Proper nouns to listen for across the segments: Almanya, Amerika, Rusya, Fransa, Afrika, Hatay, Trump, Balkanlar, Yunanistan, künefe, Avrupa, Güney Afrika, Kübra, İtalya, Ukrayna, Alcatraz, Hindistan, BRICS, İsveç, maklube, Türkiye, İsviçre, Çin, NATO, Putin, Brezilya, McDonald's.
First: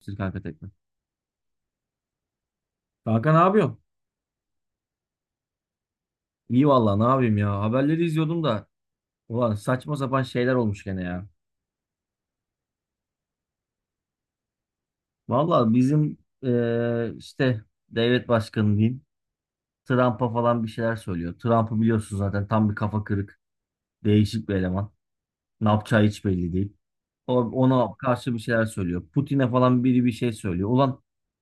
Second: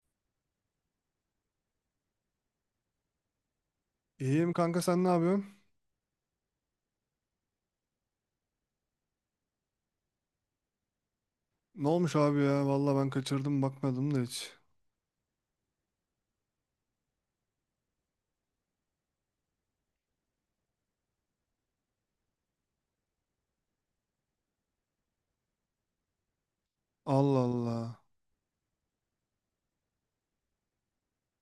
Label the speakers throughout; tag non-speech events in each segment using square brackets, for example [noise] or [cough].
Speaker 1: Türk Arka Tekno. Kanka ne yapıyorsun?
Speaker 2: İyiyim kanka, sen ne yapıyorsun?
Speaker 1: İyi vallahi ne yapayım ya. Haberleri izliyordum da. Ulan saçma sapan şeyler olmuş gene ya.
Speaker 2: Ne olmuş abi ya? Valla ben kaçırdım, bakmadım da hiç.
Speaker 1: Vallahi bizim işte devlet başkanı diyeyim. Trump'a falan bir şeyler söylüyor. Trump'ı biliyorsun zaten tam bir kafa kırık. Değişik bir eleman. Ne yapacağı hiç belli değil. O,
Speaker 2: Allah
Speaker 1: ona
Speaker 2: Allah.
Speaker 1: karşı bir şeyler söylüyor. Putin'e falan biri bir şey söylüyor. Ulan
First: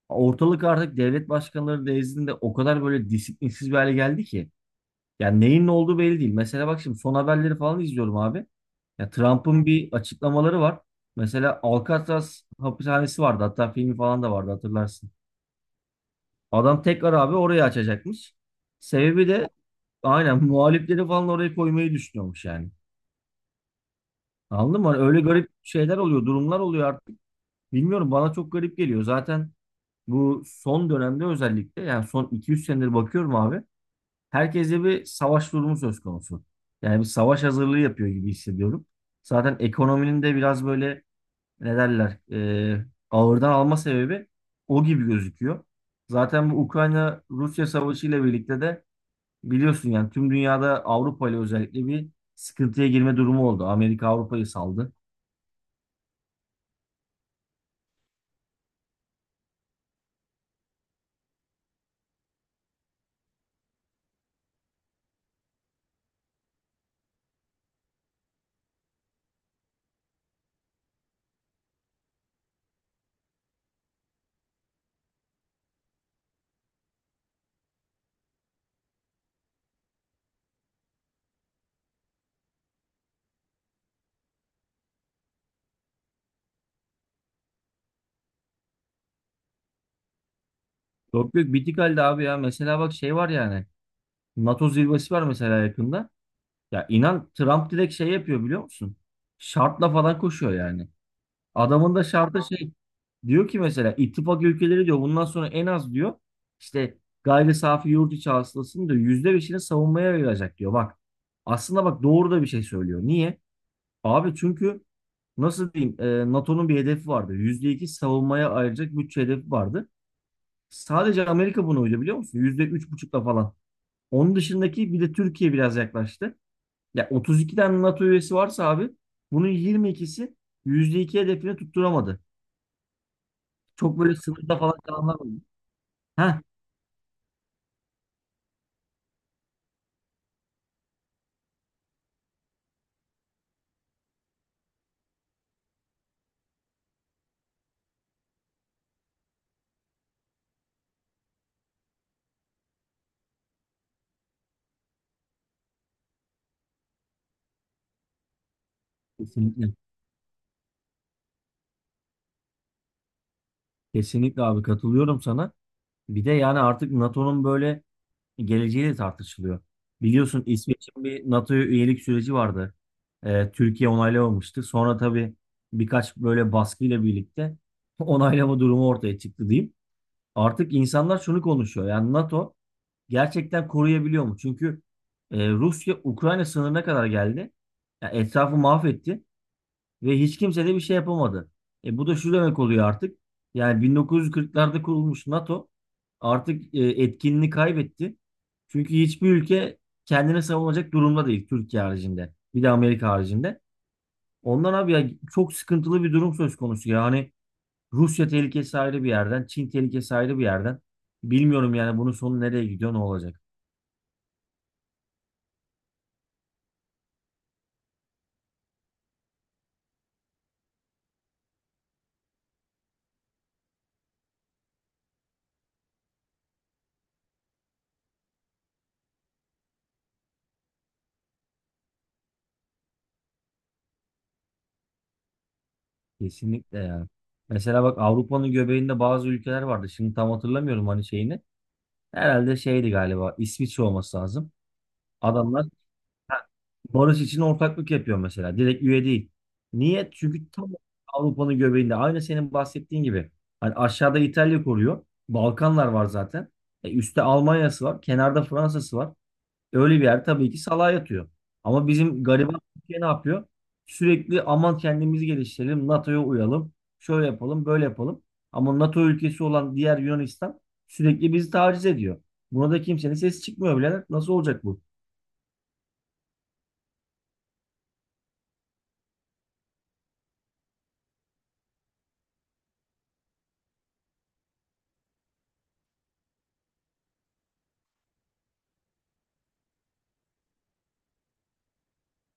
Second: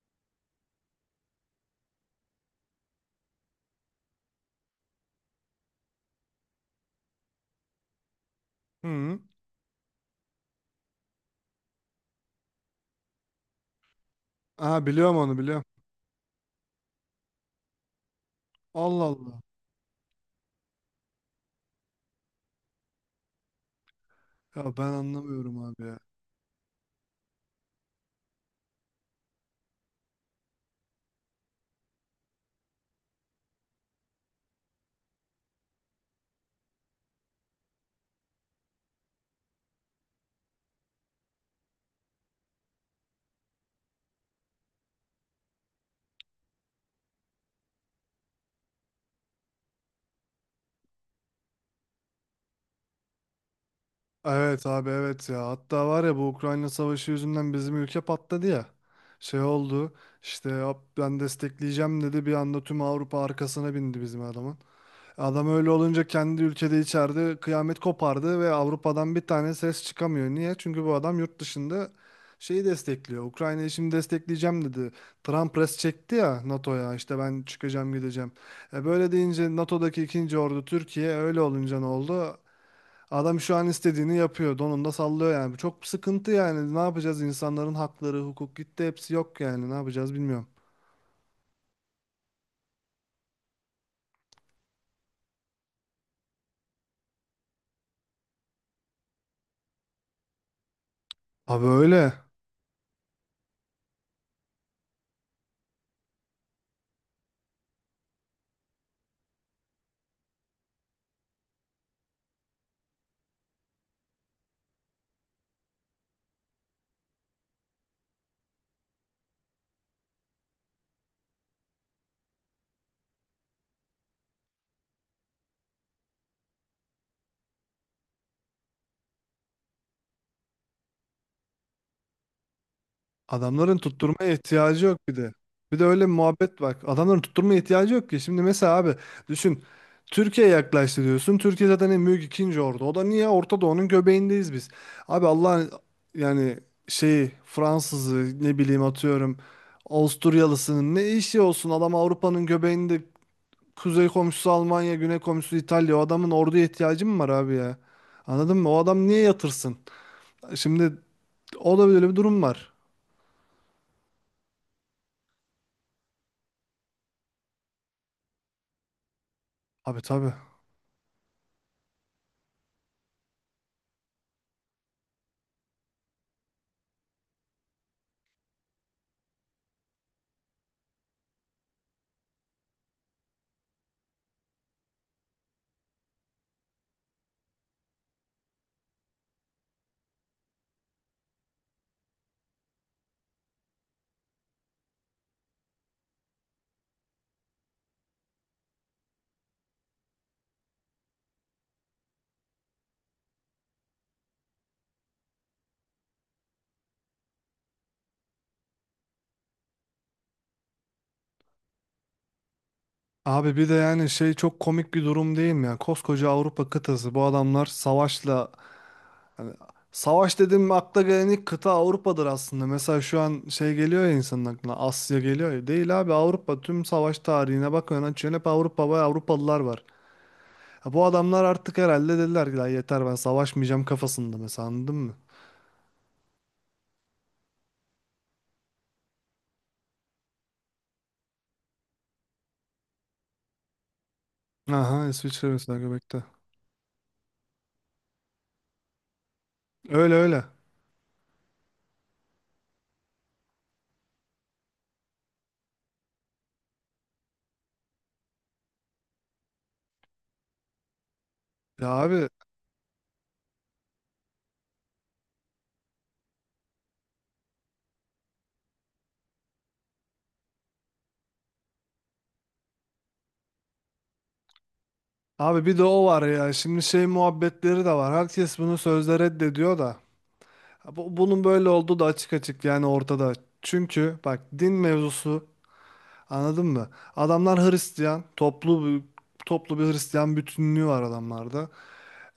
Speaker 1: ortalık artık devlet başkanları nezdinde o kadar böyle disiplinsiz bir hale geldi ki. Yani neyin ne olduğu belli değil. Mesela bak şimdi son haberleri falan izliyorum abi. Ya
Speaker 2: Hı.
Speaker 1: Trump'ın bir açıklamaları var. Mesela Alcatraz hapishanesi vardı. Hatta filmi falan da vardı
Speaker 2: Aha,
Speaker 1: hatırlarsın.
Speaker 2: biliyorum onu, biliyorum.
Speaker 1: Adam tekrar abi orayı açacakmış.
Speaker 2: Allah
Speaker 1: Sebebi
Speaker 2: Allah.
Speaker 1: de aynen [laughs] muhalifleri falan oraya koymayı düşünüyormuş yani.
Speaker 2: Ya
Speaker 1: Anladın
Speaker 2: ben
Speaker 1: mı? Hani öyle garip
Speaker 2: anlamıyorum abi
Speaker 1: şeyler
Speaker 2: ya.
Speaker 1: oluyor, durumlar oluyor artık. Bilmiyorum bana çok garip geliyor. Zaten bu son dönemde özellikle yani son 2-3 senedir bakıyorum abi. Herkeste bir savaş durumu söz konusu. Yani bir savaş hazırlığı yapıyor gibi hissediyorum. Zaten ekonominin de biraz böyle ne derler ağırdan alma sebebi o gibi gözüküyor. Zaten bu Ukrayna-Rusya savaşı ile birlikte de biliyorsun yani tüm dünyada Avrupa ile özellikle bir sıkıntıya girme durumu oldu. Amerika Avrupa'yı
Speaker 2: Evet abi,
Speaker 1: saldı.
Speaker 2: evet ya. Hatta var ya, bu Ukrayna savaşı yüzünden bizim ülke patladı ya. Şey oldu. İşte "Hop, ben destekleyeceğim" dedi. Bir anda tüm Avrupa arkasına bindi bizim adamın. Adam öyle olunca kendi ülkede içeride kıyamet kopardı ve Avrupa'dan bir tane ses çıkamıyor. Niye? Çünkü bu adam yurt dışında şeyi destekliyor. Ukrayna'yı şimdi destekleyeceğim dedi. Trump res çekti ya NATO'ya, işte ben çıkacağım, gideceğim. E böyle deyince NATO'daki ikinci ordu Türkiye, öyle olunca ne oldu? Adam şu an istediğini yapıyor. Donunda sallıyor yani. Bu çok sıkıntı yani. Ne yapacağız? İnsanların hakları, hukuk gitti. Hepsi yok yani. Ne yapacağız bilmiyorum.
Speaker 1: Yok yok bitik halde abi ya. Mesela bak şey var yani. NATO zirvesi var mesela yakında. Ya inan Trump direkt şey yapıyor biliyor musun? Şartla falan koşuyor yani.
Speaker 2: Abi
Speaker 1: Adamın da
Speaker 2: öyle.
Speaker 1: şartı şey diyor ki mesela ittifak ülkeleri diyor bundan sonra en az diyor işte gayri safi yurt içi hasılasının diyor %5'ini savunmaya ayıracak diyor. Bak aslında bak doğru da bir şey söylüyor. Niye? Abi çünkü nasıl diyeyim NATO'nun bir hedefi vardı. %2 savunmaya ayıracak bütçe hedefi vardı. Sadece Amerika buna uydu biliyor musun? %3,5'la falan. Onun dışındaki bir de Türkiye biraz yaklaştı. Ya 32 tane NATO üyesi varsa abi bunun 22'si %2 hedefini tutturamadı.
Speaker 2: Adamların
Speaker 1: Çok böyle
Speaker 2: tutturmaya
Speaker 1: sınıfta falan
Speaker 2: ihtiyacı yok bir
Speaker 1: kalanlar
Speaker 2: de.
Speaker 1: oldu.
Speaker 2: Bir de öyle bir
Speaker 1: Heh,
Speaker 2: muhabbet bak. Adamların tutturmaya ihtiyacı yok ki. Şimdi mesela abi düşün. Türkiye yaklaştı diyorsun. Türkiye zaten en büyük ikinci ordu. O da niye? Orta Doğu'nun göbeğindeyiz biz. Abi Allah'ın yani şeyi, Fransızı, ne bileyim, atıyorum Avusturyalısının ne işi olsun? Adam Avrupa'nın göbeğinde, kuzey komşusu Almanya, güney komşusu İtalya. O adamın orduya ihtiyacı mı var abi ya? Anladın mı? O adam niye
Speaker 1: kesinlikle.
Speaker 2: yatırsın? Şimdi o da böyle bir durum var.
Speaker 1: Kesinlikle abi katılıyorum sana. Bir de yani artık NATO'nun böyle geleceği de tartışılıyor.
Speaker 2: Abi tabii.
Speaker 1: Biliyorsun İsveç'in bir NATO'ya üyelik süreci vardı. Türkiye onaylamamıştı. Sonra tabii birkaç böyle baskıyla birlikte [laughs] onaylama durumu ortaya çıktı diyeyim. Artık insanlar şunu konuşuyor. Yani NATO gerçekten koruyabiliyor mu? Çünkü Rusya Ukrayna sınırına kadar geldi. Ya etrafı mahvetti. Ve hiç kimse de bir şey yapamadı. Bu da şu demek oluyor artık. Yani 1940'larda kurulmuş NATO artık etkinliğini kaybetti. Çünkü hiçbir ülke kendine savunacak durumda değil Türkiye haricinde. Bir de Amerika haricinde. Ondan abi ya çok sıkıntılı bir durum söz konusu. Yani Rusya tehlikesi ayrı bir yerden, Çin tehlikesi ayrı bir yerden. Bilmiyorum yani bunun sonu nereye gidiyor, ne olacak?
Speaker 2: Abi bir de yani şey, çok komik bir durum değil mi ya? Koskoca Avrupa kıtası, bu adamlar savaşla, hani savaş dedim mi akla gelen ilk kıta Avrupa'dır aslında. Mesela şu an şey geliyor ya insanın aklına, Asya geliyor ya. Değil abi, Avrupa. Tüm savaş tarihine bakıyorsun, açıyorsun hep Avrupa ve Avrupalılar var. Ya bu adamlar artık herhalde dediler ki "Lan yeter, ben savaşmayacağım" kafasında mesela, anladın mı?
Speaker 1: Kesinlikle yani. Mesela bak Avrupa'nın göbeğinde bazı ülkeler vardı. Şimdi tam hatırlamıyorum hani şeyini. Herhalde şeydi galiba İsviçre olması lazım.
Speaker 2: Aha, İsviçre
Speaker 1: Adamlar
Speaker 2: mesela göbekte.
Speaker 1: ha, barış için ortaklık yapıyor mesela. Direkt üye değil. Niye?
Speaker 2: Öyle öyle.
Speaker 1: Çünkü tam Avrupa'nın göbeğinde. Aynı senin bahsettiğin gibi. Hani aşağıda İtalya koruyor. Balkanlar var zaten. Üstte Almanya'sı var. Kenarda Fransa'sı var. Öyle bir yer tabii ki salağa yatıyor. Ama
Speaker 2: Ya
Speaker 1: bizim
Speaker 2: abi
Speaker 1: gariban Türkiye ne yapıyor? Sürekli aman kendimizi geliştirelim, NATO'ya uyalım, şöyle yapalım, böyle yapalım. Ama NATO ülkesi olan diğer Yunanistan sürekli bizi taciz ediyor. Buna da kimsenin sesi çıkmıyor bile. Nasıl olacak bu?
Speaker 2: abi bir de o var ya, şimdi şey muhabbetleri de var. Herkes bunu sözde reddediyor da. Ha, bunun böyle olduğu da açık açık yani ortada. Çünkü bak, din mevzusu, anladın mı? Adamlar Hristiyan, toplu bir Hristiyan bütünlüğü var adamlarda.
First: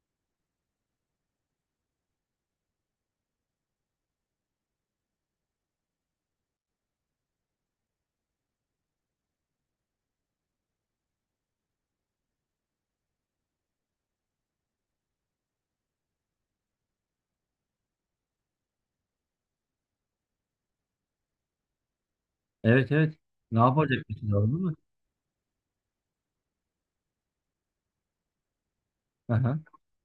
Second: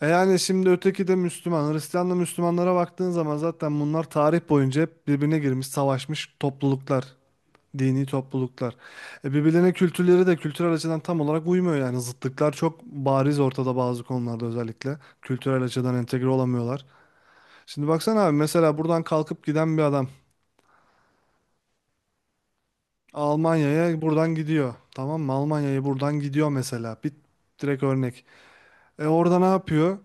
Speaker 2: E yani şimdi öteki de Müslüman. Hristiyanla Müslümanlara baktığın zaman zaten bunlar tarih boyunca hep birbirine girmiş, savaşmış topluluklar, dini topluluklar. E birbirlerine kültürleri de, kültürel açıdan tam olarak uymuyor yani. Zıtlıklar çok bariz ortada bazı konularda özellikle. Kültürel açıdan entegre olamıyorlar. Şimdi baksana abi, mesela buradan kalkıp giden bir adam
Speaker 1: Evet evet. Ne
Speaker 2: Almanya'ya
Speaker 1: yapacak?
Speaker 2: buradan
Speaker 1: Anladın
Speaker 2: gidiyor.
Speaker 1: mı?
Speaker 2: Tamam mı? Almanya'ya buradan gidiyor mesela. Bir direkt örnek. E orada ne
Speaker 1: Aha.
Speaker 2: yapıyor?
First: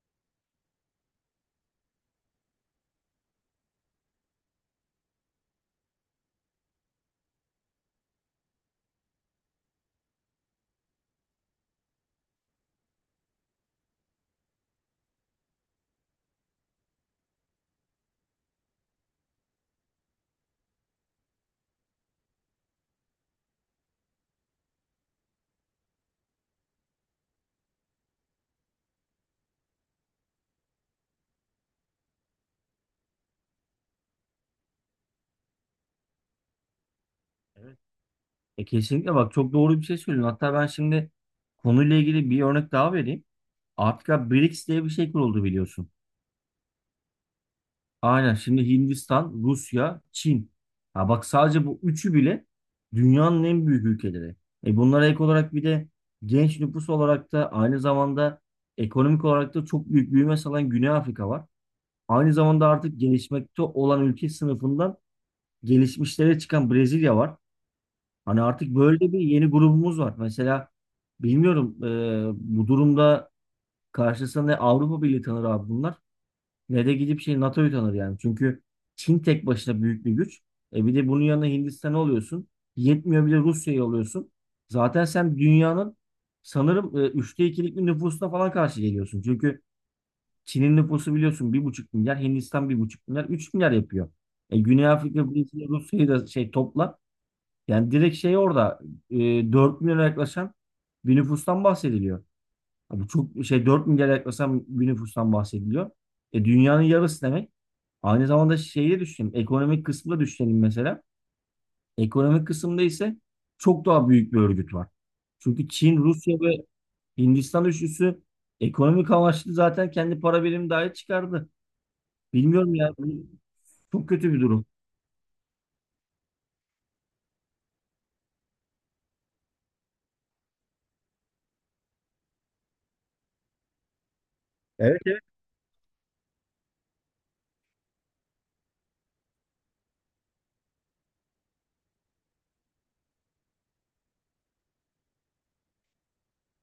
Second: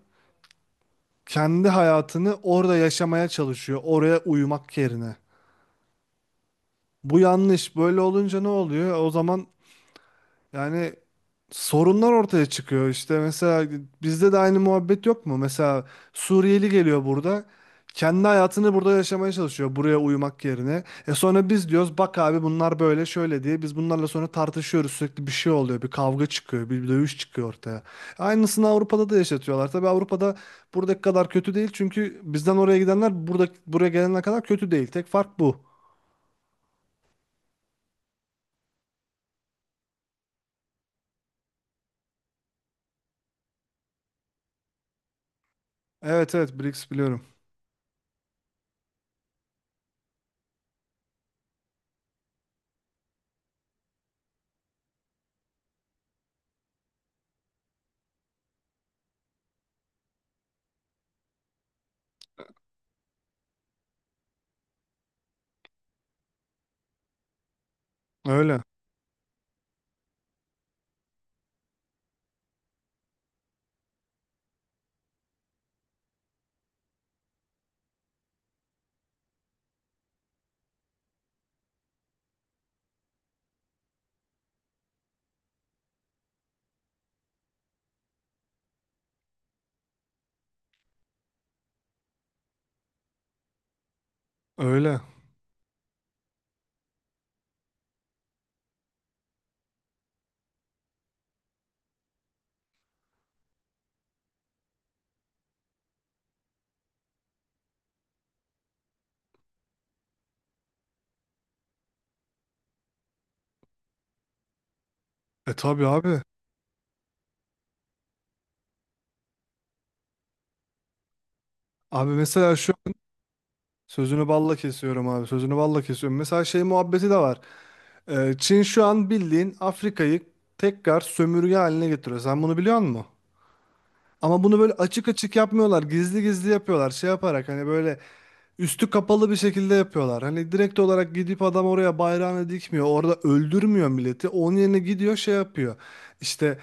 Speaker 2: Kendi hayatını orada yaşamaya çalışıyor. Oraya uyumak yerine. Bu yanlış. Böyle olunca ne oluyor? O zaman yani sorunlar ortaya çıkıyor işte. Mesela bizde de aynı muhabbet yok mu? Mesela Suriyeli geliyor, burada kendi hayatını burada yaşamaya çalışıyor buraya uyumak yerine. E sonra biz diyoruz bak abi, bunlar böyle şöyle diye biz bunlarla sonra tartışıyoruz, sürekli bir şey oluyor, bir kavga çıkıyor, bir dövüş çıkıyor ortaya. Aynısını Avrupa'da da yaşatıyorlar. Tabii Avrupa'da buradaki kadar kötü değil, çünkü bizden oraya gidenler, burada buraya gelenler kadar kötü değil. Tek fark bu.
Speaker 1: Evet. E kesinlikle bak çok doğru bir şey söylüyorsun. Hatta ben şimdi konuyla ilgili bir örnek daha vereyim. Artık ya BRICS diye bir şey kuruldu biliyorsun.
Speaker 2: Evet evet, BRICS biliyorum.
Speaker 1: Aynen şimdi Hindistan, Rusya, Çin. Ha bak sadece bu üçü bile dünyanın en büyük ülkeleri. E bunlara ek olarak bir de genç nüfus olarak da aynı zamanda ekonomik olarak da çok büyük büyüme sağlayan Güney Afrika var. Aynı zamanda artık gelişmekte olan ülke sınıfından gelişmişlere çıkan Brezilya var. Hani
Speaker 2: Öyle
Speaker 1: artık böyle bir yeni grubumuz var. Mesela bilmiyorum bu durumda karşısında Avrupa Birliği tanır abi bunlar ne de gidip şey NATO'yu tanır yani. Çünkü Çin tek başına büyük bir güç. E bir de bunun yanına Hindistan'ı alıyorsun. Yetmiyor bir de Rusya'yı alıyorsun. Zaten sen dünyanın sanırım 2/3'lük bir nüfusuna falan karşı geliyorsun. Çünkü Çin'in nüfusu biliyorsun 1,5 milyar, Hindistan 1,5 milyar, 3 milyar yapıyor. Güney
Speaker 2: öyle.
Speaker 1: Afrika, Brezilya, Rusya'yı da şey topla. Yani direkt şey orada e, 4 milyona yaklaşan bir nüfustan bahsediliyor. Abi çok şey 4 milyar yaklaşan bir nüfustan bahsediliyor. Dünyanın yarısı demek. Aynı zamanda şeyi de düşünelim. Ekonomik kısmı da düşünelim mesela. Ekonomik kısımda ise çok daha büyük bir örgüt var.
Speaker 2: E
Speaker 1: Çünkü
Speaker 2: tabii
Speaker 1: Çin,
Speaker 2: abi.
Speaker 1: Rusya ve Hindistan üçlüsü ekonomik amaçlı zaten kendi para birimi dahi çıkardı.
Speaker 2: Abi mesela şu
Speaker 1: Bilmiyorum
Speaker 2: an
Speaker 1: ya. Çok
Speaker 2: sözünü
Speaker 1: kötü bir
Speaker 2: balla
Speaker 1: durum.
Speaker 2: kesiyorum abi. Sözünü balla kesiyorum. Mesela şey muhabbeti de var. Çin şu an bildiğin Afrika'yı tekrar sömürge haline getiriyor. Sen bunu biliyor musun? Ama bunu böyle
Speaker 1: Evet.
Speaker 2: açık açık yapmıyorlar. Gizli gizli yapıyorlar. Şey yaparak, hani böyle üstü kapalı bir şekilde yapıyorlar. Hani direkt olarak gidip adam oraya bayrağını dikmiyor. Orada öldürmüyor milleti. Onun yerine gidiyor şey yapıyor. İşte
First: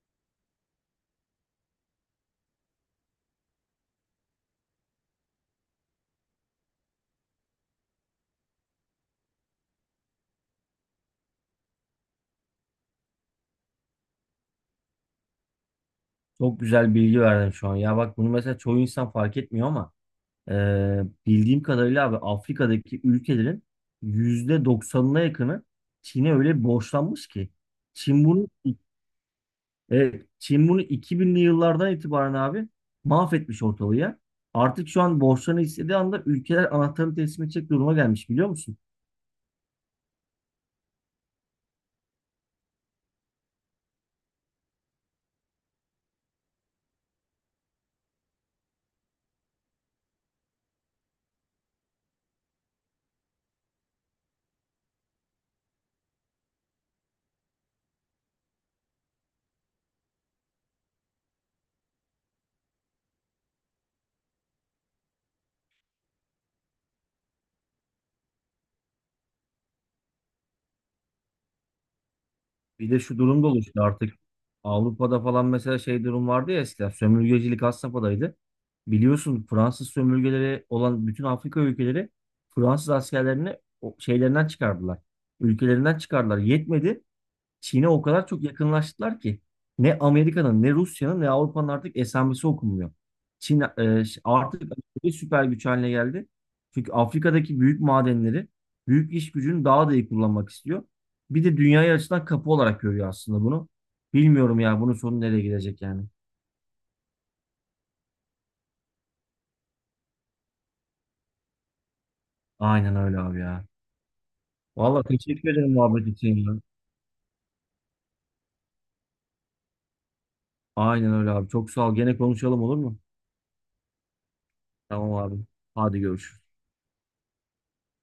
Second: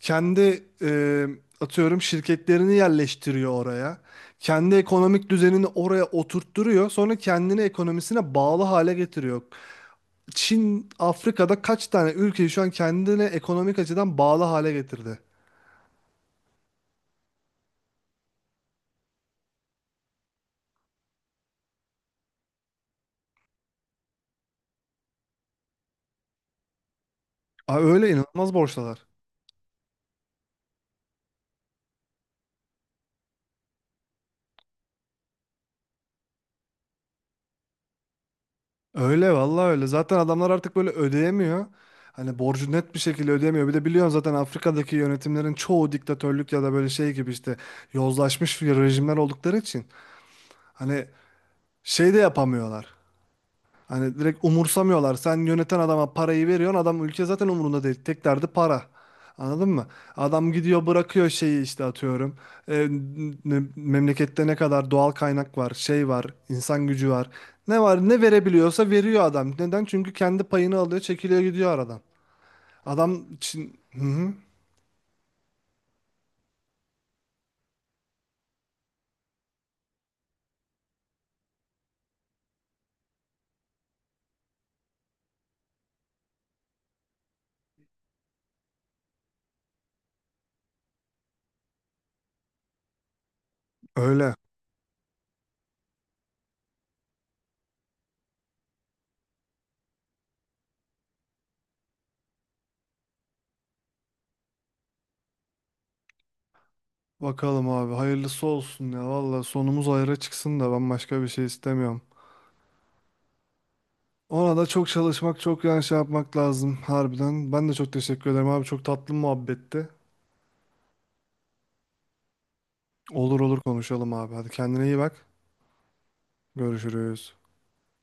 Speaker 2: kendi atıyorum şirketlerini yerleştiriyor oraya. Kendi ekonomik düzenini oraya oturtturuyor. Sonra kendini ekonomisine bağlı hale getiriyor. Çin, Afrika'da kaç tane ülkeyi şu an kendine ekonomik açıdan bağlı hale getirdi.
Speaker 1: Çok güzel bilgi verdin şu an. Ya bak bunu mesela çoğu insan fark etmiyor ama bildiğim kadarıyla abi Afrika'daki ülkelerin %90'ına yakını Çin'e öyle borçlanmış ki.
Speaker 2: Aa, öyle
Speaker 1: Çin bunu
Speaker 2: inanılmaz borçlular.
Speaker 1: evet, Çin bunu 2000'li yıllardan itibaren abi mahvetmiş ortalığı ya. Artık şu an borçlarını istediği anda ülkeler anahtarını teslim edecek duruma gelmiş biliyor musun?
Speaker 2: Öyle vallahi öyle. Zaten adamlar artık böyle ödeyemiyor. Hani borcu net bir şekilde ödeyemiyor. Bir de biliyorsun zaten Afrika'daki yönetimlerin çoğu diktatörlük ya da böyle şey gibi, işte yozlaşmış bir rejimler oldukları için hani şey de yapamıyorlar. Hani direkt umursamıyorlar. Sen yöneten adama parayı veriyorsun. Adam ülke zaten umurunda değil. Tek derdi para. Anladın mı? Adam gidiyor, bırakıyor şeyi, işte atıyorum. E, memlekette ne kadar doğal kaynak var, şey var, insan gücü var. Ne var ne verebiliyorsa veriyor adam. Neden? Çünkü kendi payını alıyor, çekiliyor gidiyor aradan.
Speaker 1: Bir de şu
Speaker 2: Adam
Speaker 1: durum da
Speaker 2: için...
Speaker 1: oluştu
Speaker 2: Hı
Speaker 1: artık.
Speaker 2: hı.
Speaker 1: Avrupa'da falan mesela şey durum vardı ya eskiden sömürgecilik had safhadaydı. Biliyorsun Fransız sömürgeleri olan bütün Afrika ülkeleri Fransız askerlerini şeylerinden çıkardılar. Ülkelerinden çıkardılar. Yetmedi. Çin'e o kadar çok yakınlaştılar ki ne Amerika'nın ne Rusya'nın ne Avrupa'nın artık esamesi okunmuyor. Çin
Speaker 2: Öyle.
Speaker 1: artık bir süper güç haline geldi. Çünkü Afrika'daki büyük madenleri, büyük iş gücünü daha da iyi kullanmak istiyor. Bir de dünyaya açılan kapı olarak görüyor aslında bunu. Bilmiyorum ya bunun sonu nereye gidecek yani.
Speaker 2: Bakalım abi, hayırlısı olsun ya. Valla sonumuz hayra çıksın da ben başka bir şey istemiyorum.
Speaker 1: Aynen öyle abi ya.
Speaker 2: Ona da çok
Speaker 1: Vallahi
Speaker 2: çalışmak,
Speaker 1: teşekkür
Speaker 2: çok
Speaker 1: ederim
Speaker 2: yani şey
Speaker 1: muhabbet
Speaker 2: yapmak
Speaker 1: için ya.
Speaker 2: lazım harbiden. Ben de çok teşekkür ederim abi. Çok tatlı muhabbetti.
Speaker 1: Aynen öyle abi. Çok sağ ol. Gene konuşalım olur mu?
Speaker 2: Olur olur, konuşalım abi. Hadi kendine iyi
Speaker 1: Tamam
Speaker 2: bak.
Speaker 1: abi. Hadi görüşürüz.
Speaker 2: Görüşürüz.